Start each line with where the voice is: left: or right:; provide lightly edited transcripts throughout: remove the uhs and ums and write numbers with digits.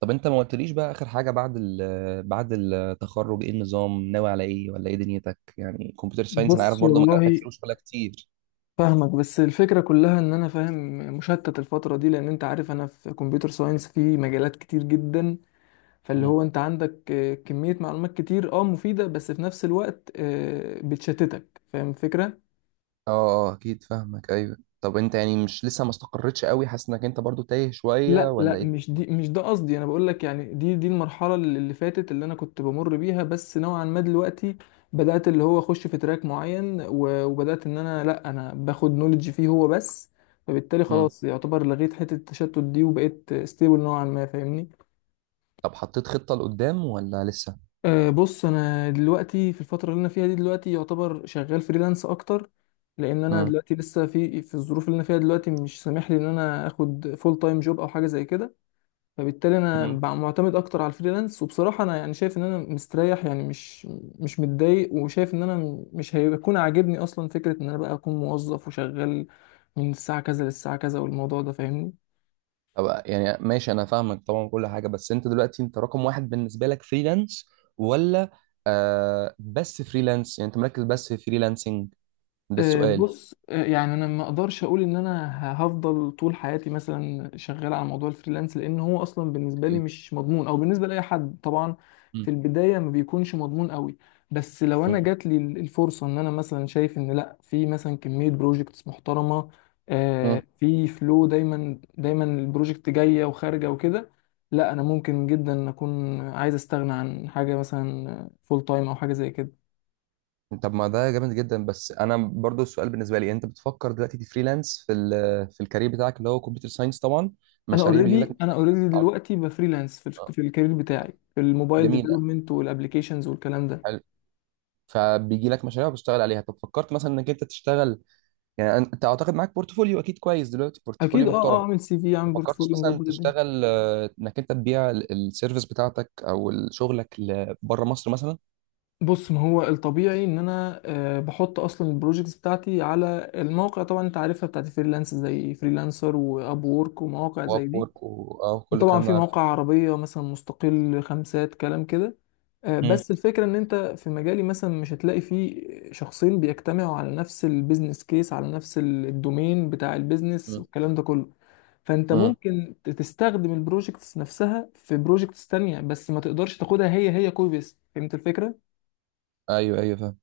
right: طب انت ما قلتليش بقى اخر حاجه بعد ال آه، بعد التخرج، ايه النظام ناوي على ايه، ولا ايه دنيتك؟ يعني كمبيوتر ساينس، انا عارف
left: بص
right: برضه مجالاتك
left: والله،
right: كتير وشغلها كتير.
left: فاهمك. بس الفكرة كلها ان انا فاهم، مشتت الفترة دي لان انت عارف انا في كمبيوتر ساينس في مجالات كتير جدا. فاللي
right: مم.
left: هو انت عندك كمية معلومات كتير مفيدة بس في نفس الوقت بتشتتك، فاهم الفكرة.
right: اه اه، اكيد فاهمك. ايوه، طب انت يعني مش لسه ما استقرتش قوي؟ حاسس انك انت برضه تايه شويه
left: لا لا،
right: ولا ايه؟
left: مش دي، مش ده قصدي. انا بقول لك يعني دي المرحله اللي فاتت اللي انا كنت بمر بيها، بس نوعا ما دلوقتي بدات اللي هو اخش في تراك معين وبدات ان انا لا، انا باخد نولج فيه هو بس. فبالتالي
right: مم.
left: خلاص يعتبر لغيت حته التشتت دي وبقيت ستيبل نوعا ما، فاهمني.
right: طب حطيت خطه لقدام ولا لسه؟
left: أه، بص، انا دلوقتي في الفتره اللي انا فيها دي دلوقتي يعتبر شغال فريلانس اكتر، لان انا
right: مم.
left: دلوقتي لسه في الظروف اللي انا فيها دلوقتي مش سامح لي ان انا اخد فول تايم جوب او حاجه زي كده. فبالتالي انا
right: مم.
left: معتمد اكتر على الفريلانس، وبصراحه انا يعني شايف ان انا مستريح، يعني مش مش متضايق، وشايف ان انا مش هيكون عاجبني اصلا فكره ان انا بقى اكون موظف وشغال من الساعه كذا للساعه كذا والموضوع ده، فاهمني.
right: طب يعني ماشي، انا فاهمك طبعا كل حاجه، بس انت دلوقتي انت رقم واحد بالنسبه لك فريلانس ولا؟ بس فريلانس، يعني انت مركز بس في فريلانسنج؟ ده السؤال.
left: بص، يعني انا ما اقدرش اقول ان انا هفضل طول حياتي مثلا شغال على موضوع الفريلانس، لان هو اصلا بالنسبه لي
right: اوكي.
left: مش مضمون، او بالنسبه لاي حد طبعا في البدايه ما بيكونش مضمون قوي. بس لو انا
right: مم.
left: جات لي الفرصه ان انا مثلا شايف ان لا، في مثلا كميه بروجكتس محترمه،
right: مم.
left: في فلو دايما البروجكت جايه وخارجه وكده، لا انا ممكن جدا اكون عايز استغنى عن حاجه مثلا فول تايم او حاجه زي كده.
right: طب ما ده جامد جدا، بس انا برضو السؤال بالنسبه لي، انت بتفكر دلوقتي تفريلانس في في الكارير بتاعك اللي هو كمبيوتر ساينس طبعا؟
left: انا
right: مشاريع بيجي لك
left: اوريدي، انا
right: مشاريع؟
left: اوريدي
right: عن-
left: دلوقتي بفريلانس في
right: آه،
left: في الكارير بتاعي في الموبايل
right: جميله،
left: ديفلوبمنت والابلكيشنز والكلام ده.
right: حلو. فبيجي لك مشاريع وبتشتغل عليها، طب فكرت مثلا انك انت تشتغل؟ يعني انت اعتقد معاك بورتفوليو اكيد كويس دلوقتي، بورتفوليو
left: اكيد،
right: محترم.
left: اعمل سي في،
right: ما
left: اعمل
right: فكرتش
left: بورتفوليو،
right: مثلا
left: مظبط الدنيا.
right: تشتغل، انك انت تبيع السيرفيس بتاعتك او شغلك بره مصر مثلا؟
left: بص، ما هو الطبيعي ان انا بحط اصلا البروجكتس بتاعتي على المواقع طبعا انت عارفها، بتاعت فريلانس زي فريلانسر، واب وورك، ومواقع
right: واب
left: زي دي.
right: وورك وكل
left: وطبعا
right: الكلام
left: في
right: ده عارفه.
left: مواقع عربية مثلا مستقل، خمسات، كلام كده.
right: مم.
left: بس الفكرة ان انت في مجالي مثلا مش هتلاقي فيه شخصين بيجتمعوا على نفس البيزنس كيس، على نفس الدومين بتاع البيزنس
right: مم.
left: والكلام ده كله. فانت
right: مم.
left: ممكن تستخدم البروجكتس نفسها في بروجكتس تانية، بس ما تقدرش تاخدها هي هي كوبي بيست، فهمت الفكرة؟
right: ايوه ايوه، فاهم.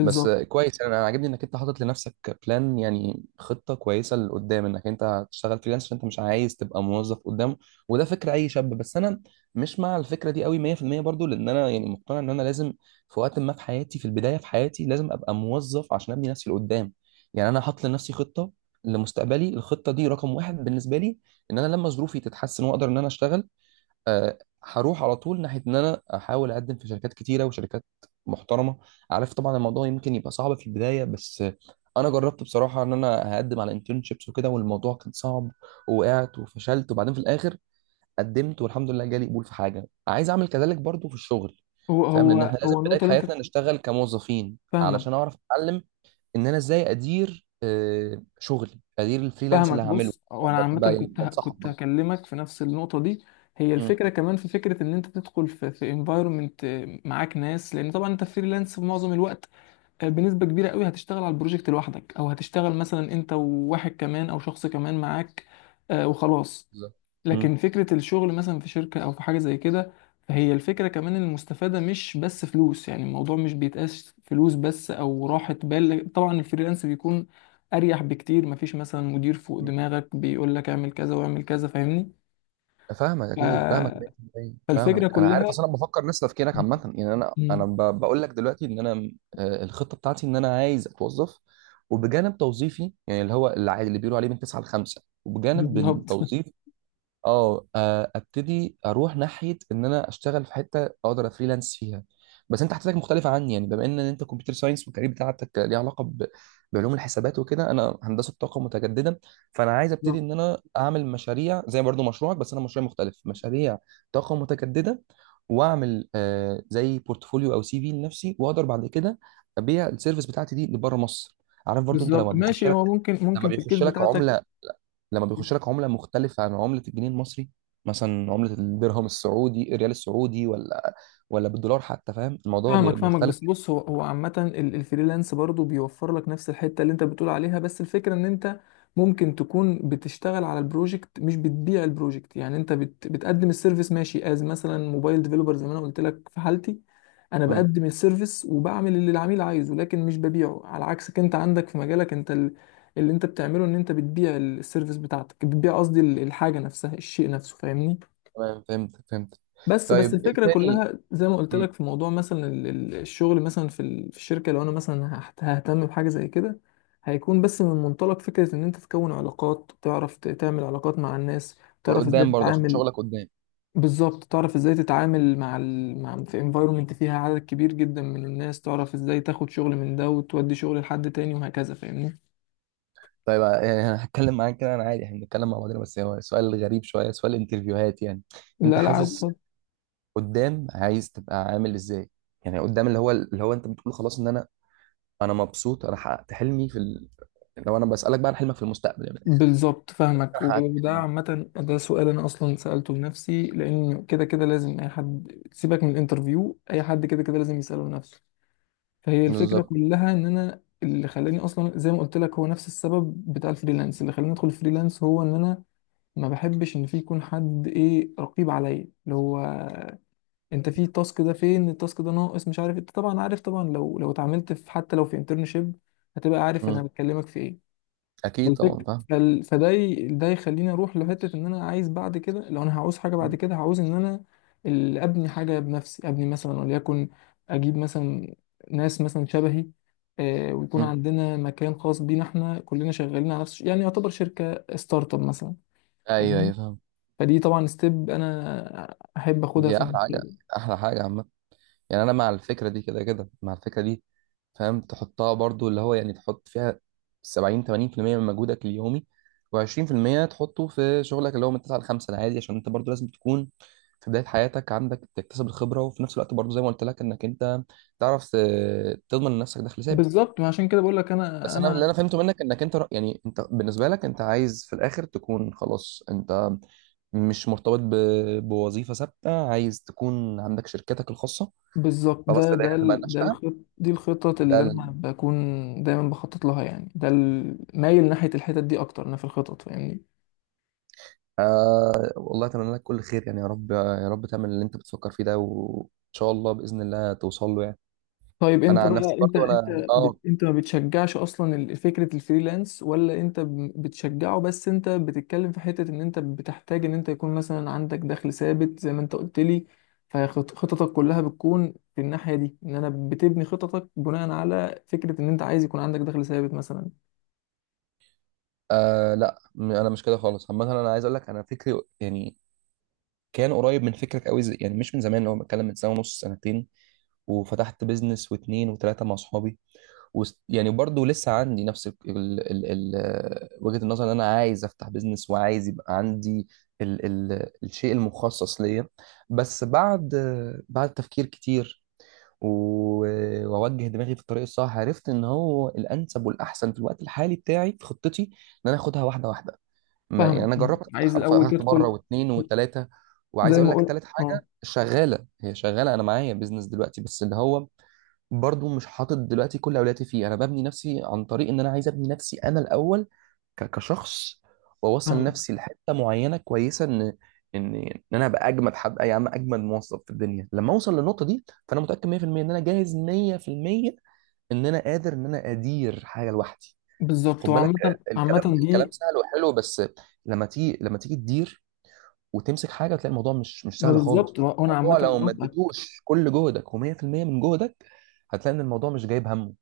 right: بس كويس، أنا عاجبني انك انت حاطط لنفسك بلان، يعني خطه كويسه لقدام، انك انت هتشتغل فريلانس عشان انت مش عايز تبقى موظف قدام، وده فكر اي شاب، بس انا مش مع الفكره دي قوي 100%، برضو لان انا يعني مقتنع ان انا لازم في وقت ما في حياتي، في البدايه في حياتي لازم ابقى موظف عشان ابني نفسي لقدام. يعني انا حاطط لنفسي خطه لمستقبلي، الخطه دي رقم واحد بالنسبه لي، ان انا لما ظروفي تتحسن واقدر ان انا اشتغل، آه، هروح على طول ناحيه ان انا احاول اقدم في شركات كتيره وشركات محترمه. عارف طبعا الموضوع يمكن يبقى صعب في البدايه، بس انا جربت بصراحه ان انا هقدم على انترنشيبس وكده والموضوع كان صعب، ووقعت وفشلت، وبعدين في الاخر قدمت والحمد لله جالي قبول في حاجه عايز اعمل كذلك برضو في الشغل.
left: هو
right: فاهم، لان احنا
left: هو
right: لازم
left: هو
right: في بدايه
left: النقطة اللي انت
right: حياتنا نشتغل كموظفين
left: فاهمة.
right: علشان اعرف اتعلم ان انا ازاي ادير شغلي، ادير الفريلانس
left: فاهمك.
right: اللي هعمله.
left: بص، وانا عامه
right: يعني
left: كنت
right: بنصحك
left: كنت
right: برضه.
left: هكلمك في نفس النقطه دي. هي
right: مم.
left: الفكره كمان، في فكره ان انت تدخل في انفايرمنت معاك ناس، لان طبعا انت فريلانس في معظم الوقت، بنسبه كبيره قوي هتشتغل على البروجكت لوحدك، او هتشتغل مثلا انت وواحد كمان او شخص كمان معاك، وخلاص.
right: بالظبط. مم.
left: لكن فكرة الشغل مثلا في شركة أو في حاجة زي كده، فهي الفكرة كمان إن المستفادة مش بس فلوس، يعني الموضوع مش بيتقاس فلوس بس أو راحة بال. طبعا الفريلانس بيكون أريح بكتير، مفيش مثلا مدير فوق دماغك بيقول لك اعمل كذا واعمل كذا، فاهمني.
right: فاهمك،
left: ف-
right: اكيد فاهمك 100%،
left: فالفكرة
right: فاهمك، انا عارف
left: كلها
right: اصل انا بفكر نفس تفكيرك
left: م-
right: عامه، يعني انا
left: م-
right: بقول لك دلوقتي ان انا، الخطه بتاعتي ان انا عايز اتوظف، وبجانب توظيفي يعني اللي هو اللي بيقولوا عليه من 9 ل 5، وبجانب
left: بالظبط.
right: التوظيف ابتدي اروح ناحيه ان انا اشتغل في حته اقدر افريلانس فيها. بس انت حاجتك مختلفه عني، يعني بما ان انت كمبيوتر ساينس والكارير بتاعتك ليه علاقه بعلوم الحسابات وكده، انا هندسه طاقه متجدده. فانا عايز ابتدي
left: بالظبط.
right: ان انا اعمل مشاريع زي برضو مشروعك، بس انا مشروع مختلف، مشاريع طاقه متجدده، واعمل زي بورتفوليو او سي في لنفسي، واقدر بعد كده ابيع السيرفيس بتاعتي دي لبره مصر. عارف برضو انت
left: بالظبط، ماشي. هو ممكن،
right: لما
left: ممكن في الكيس
right: بيخش لك
left: بتاعتك.
right: عمله لما بيخش لك عمله مختلفه عن عمله الجنيه المصري، مثلا عمله الدرهم السعودي، الريال السعودي، ولا بالدولار حتى، فاهم الموضوع
left: فاهمك، فاهمك.
right: بيختلف.
left: بس بص، هو هو عامة الفريلانس برضو بيوفر لك نفس الحتة اللي انت بتقول عليها، بس الفكرة ان انت ممكن تكون بتشتغل على البروجكت، مش بتبيع البروجكت. يعني انت بتقدم السيرفيس، ماشي، از مثلا موبايل ديفلوبر زي ما انا قلت لك في حالتي، انا
right: اه،
left: بقدم السيرفيس وبعمل اللي العميل عايزه، لكن مش ببيعه. على عكسك انت، عندك في مجالك انت اللي انت بتعمله ان انت بتبيع السيرفيس بتاعتك، بتبيع قصدي الحاجة نفسها، الشيء نفسه، فاهمني.
right: تمام فهمت فهمت.
left: بس بس
right: طيب ايه
left: الفكرة
right: تاني؟
left: كلها زي ما قلت
right: مم،
left: لك، في موضوع مثلا الشغل مثلا في في الشركة، لو انا مثلا ههتم بحاجة زي كده، هيكون بس من منطلق فكرة ان انت تكون علاقات، تعرف تعمل علاقات مع الناس، تعرف ازاي
right: لقدام برضه عشان
left: تتعامل.
right: شغلك قدام.
left: بالظبط، تعرف ازاي تتعامل مع ال... مع في انفايرومنت فيها عدد كبير جدا من الناس، تعرف ازاي تاخد شغل من ده وتودي شغل لحد تاني وهكذا، فاهمني.
right: طيب يعني انا هتكلم معاك كده انا عادي، احنا بنتكلم مع بعضنا، بس هو سؤال غريب شويه، سؤال انترفيوهات يعني، انت
left: لا لا
right: حاسس
left: عادي.
right: قدام عايز تبقى عامل ازاي؟ يعني قدام، اللي هو انت بتقول خلاص ان انا مبسوط، انا حققت حلمي في لو انا بسالك بقى عن حلمك في المستقبل يعني من الاخر،
left: بالظبط فاهمك.
right: انا حققت
left: وده
right: حلمي.
left: عامة ده سؤال أنا أصلا سألته لنفسي، لأن كده كده لازم أي حد، سيبك من الانترفيو، أي حد كده كده لازم يسأله لنفسه. فهي الفكرة
right: بالظبط.
left: كلها إن أنا، اللي خلاني أصلا زي ما قلت لك هو نفس السبب بتاع الفريلانس اللي خلاني أدخل الفريلانس، هو إن أنا ما بحبش إن في يكون حد إيه، رقيب عليا، اللي هو أنت في التاسك ده، فين التاسك ده ناقص، مش عارف. أنت طبعا عارف، طبعا لو اتعاملت في، حتى لو في انترنشيب، هتبقى عارف أنا
right: مم.
left: بتكلمك في إيه.
right: اكيد طبعا
left: فالفك...
right: فاهم.
left: فال... فده ي... ده يخليني اروح لحته ان انا عايز بعد كده، لو انا هعوز حاجه بعد
right: مم.
left: كده هعوز ان انا ابني حاجه بنفسي، ابني مثلا وليكن، اجيب مثلا ناس مثلا شبهي، آه، ويكون
right: مم.
left: عندنا مكان خاص بينا احنا كلنا شغالين على نفس، يعني يعتبر شركه ستارت اب مثلا،
right: ايوه
left: فاهمني.
right: ايوه، فاهم.
left: فدي طبعا ستيب انا احب اخدها
right: دي
left: في
right: احلى حاجه،
left: المستقبل.
right: احلى حاجه عامه، يعني انا مع الفكره دي، كده كده مع الفكره دي. فاهم تحطها برضو اللي هو، يعني تحط فيها 70 80% من مجهودك اليومي، و20% تحطه في شغلك اللي هو من 9 ل 5 العادي، عشان انت برضو لازم تكون في بدايه حياتك عندك، تكتسب الخبره، وفي نفس الوقت برضو زي ما قلت لك انك انت تعرف تضمن لنفسك دخل ثابت.
left: بالظبط، ما عشان كده بقول لك. انا
right: بس انا اللي
left: انا
right: انا فهمته منك انك انت يعني انت بالنسبه لك انت عايز في الاخر تكون خلاص، انت مش مرتبط بوظيفة ثابتة، عايز تكون عندك شركتك الخاصة،
left: بالظبط،
right: خلاص ده هي هتبقى
left: ده
right: النشأة.
left: الخط، دي الخطط
right: ده
left: اللي
right: ال...
left: انا بكون دايما بخطط لها، يعني ده مايل ناحية الحتت دي اكتر انا في الخطط، فاهمني.
right: آه والله أتمنى لك كل خير، يعني يا رب يا رب تعمل اللي أنت بتفكر فيه ده، وإن شاء الله بإذن الله توصل له يعني.
left: طيب انت
right: أنا عن نفسي
left: بقى،
right: برضو أنا،
left: انت ما بتشجعش اصلا فكرة الفريلانس، ولا انت بتشجعه، بس انت بتتكلم في حتة ان انت بتحتاج ان انت يكون مثلا عندك دخل ثابت زي ما انت قلت لي؟ فخططك كلها بتكون في الناحية دي، ان انا بتبني خططك بناء على فكرة ان انت عايز يكون عندك دخل ثابت مثلا.
right: لا أنا مش كده خالص. عامة أنا عايز أقول لك أنا فكري يعني كان قريب من فكرك قوي، زي يعني مش من زمان، لو بتكلم من سنه ونص، سنتين، وفتحت بيزنس واثنين وثلاثه مع اصحابي، يعني برضو لسه عندي نفس ال ال ال ال وجهة النظر، ان انا عايز افتح بيزنس، وعايز يبقى عندي ال ال الشيء المخصص ليا. بس بعد تفكير كتير واوجه دماغي في الطريق الصح، عرفت ان هو الانسب والاحسن في الوقت الحالي بتاعي في خطتي ان انا اخدها واحده واحده، ما يعني
left: فاهمك،
right: انا
left: فاهمك.
right: جربت افتح
left: عايز
right: انا
left: الاول
right: فتحت مره
left: تدخل
right: واثنين وثلاثه. وعايز
left: زي
right: اقول
left: ما
right: لك
left: قلت،
right: ثالث
left: اه.
right: حاجه شغاله هي شغاله، انا معايا بيزنس دلوقتي، بس اللي هو برضو مش حاطط دلوقتي كل اولوياتي فيه، انا ببني نفسي عن طريق ان انا عايز ابني نفسي انا الاول كشخص، واوصل
left: فاهمة،
right: نفسي لحته معينه كويسه ان انا ابقى اجمد حد يا عم، اجمد موظف في الدنيا، لما اوصل للنقطه دي، فانا متاكد 100% ان انا جاهز 100%، ان انا قادر ان انا ادير حاجه لوحدي.
left: بالظبط.
right: خد بالك،
left: وعامة
right: الكلام
left: عامة
right: الكلام
left: دي،
right: سهل وحلو، بس لما تيجي، لما تيجي تدير وتمسك حاجه، تلاقي الموضوع مش مش
left: ما
right: سهل خالص.
left: بالظبط، وانا
right: الموضوع
left: عامة
right: لو ما
left: موافقك.
right: اديتوش كل جهدك و100% من جهدك، هتلاقي ان الموضوع مش جايب همه.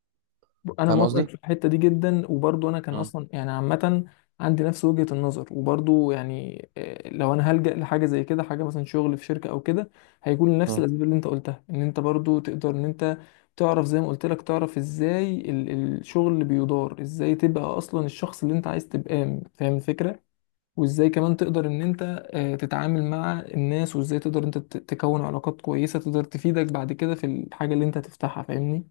left: انا
right: فاهم
left: موافقك
right: قصدي؟
left: في الحتة دي جدا، وبرضو انا كان
right: مم.
left: اصلا يعني عامة عندي نفس وجهة النظر، وبرضو يعني لو انا هلجأ لحاجة زي كده، حاجة مثلا شغل في شركة او كده، هيكون لنفس
right: مم.
left: الاسباب اللي انت قلتها، ان انت برضو تقدر ان انت تعرف زي ما قلت لك، تعرف ازاي الشغل اللي بيدار، ازاي تبقى اصلا الشخص اللي انت عايز تبقى، فاهم الفكرة. وازاي كمان تقدر ان انت تتعامل مع الناس، وازاي تقدر انت تكون علاقات كويسة تقدر تفيدك بعد كده في الحاجة اللي انت هتفتحها، فاهمني.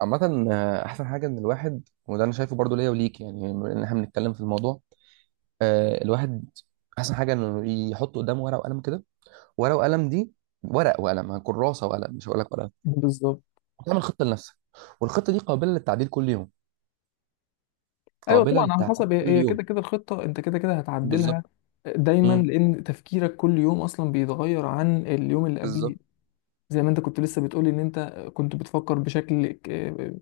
right: عامة، أحسن حاجة إن الواحد، وده أنا شايفه برضو ليا وليك يعني، بما إن إحنا بنتكلم في الموضوع، الواحد أحسن حاجة إنه يحط قدامه ورقة وقلم كده، ورقة وقلم دي، ورق وقلم، كراسة وقلم مش هقول لك ورقة،
left: بالظبط.
right: تعمل خطة لنفسك، والخطة دي قابلة للتعديل كل يوم،
left: ايوه
right: قابلة
left: طبعا على
right: للتعديل
left: حسب، هي
right: كل
left: هي كده
right: يوم.
left: كده الخطة انت كده كده هتعدلها
right: بالظبط.
left: دايما،
right: امم
left: لان تفكيرك كل يوم اصلا بيتغير عن اليوم اللي قبله.
right: بالظبط.
left: زي ما انت كنت لسه بتقولي ان انت كنت بتفكر بشكل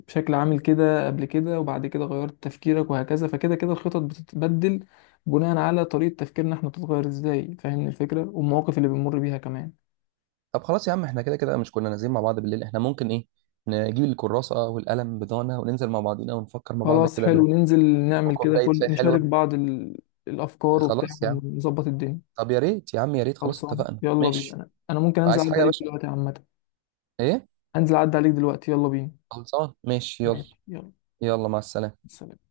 left: بشكل عامل كده قبل كده، وبعد كده غيرت تفكيرك، وهكذا. فكده كده الخطط بتتبدل بناء على طريقة تفكيرنا احنا بتتغير ازاي، فاهمني الفكرة، والمواقف اللي بنمر بيها كمان.
right: طب خلاص يا عم احنا كده كده مش كنا نازلين مع بعض بالليل، احنا ممكن ايه نجيب الكراسة والقلم بتاعنا وننزل مع بعضينا ونفكر مع بعض
left: خلاص
right: كده
left: حلو،
right: بهدوء،
left: ننزل نعمل كده،
right: وكوباية
left: كل
right: شاي
left: نشارك
right: حلوة.
left: بعض ال... الافكار وبتاع
right: خلاص يا عم.
left: ونظبط الدنيا.
right: طب يا ريت يا عم يا ريت، خلاص
left: خلصان،
right: اتفقنا
left: يلا بينا.
right: ماشي.
left: انا ممكن انزل
right: عايز حاجة
left: اعدي
right: يا
left: عليك
right: باشا؟
left: دلوقتي عامة.
right: ايه؟
left: انزل اعدي عليك دلوقتي، يلا بينا.
right: خلصان ماشي يلا.
left: ماشي، يلا.
right: يلا مع السلامة.
left: سلام.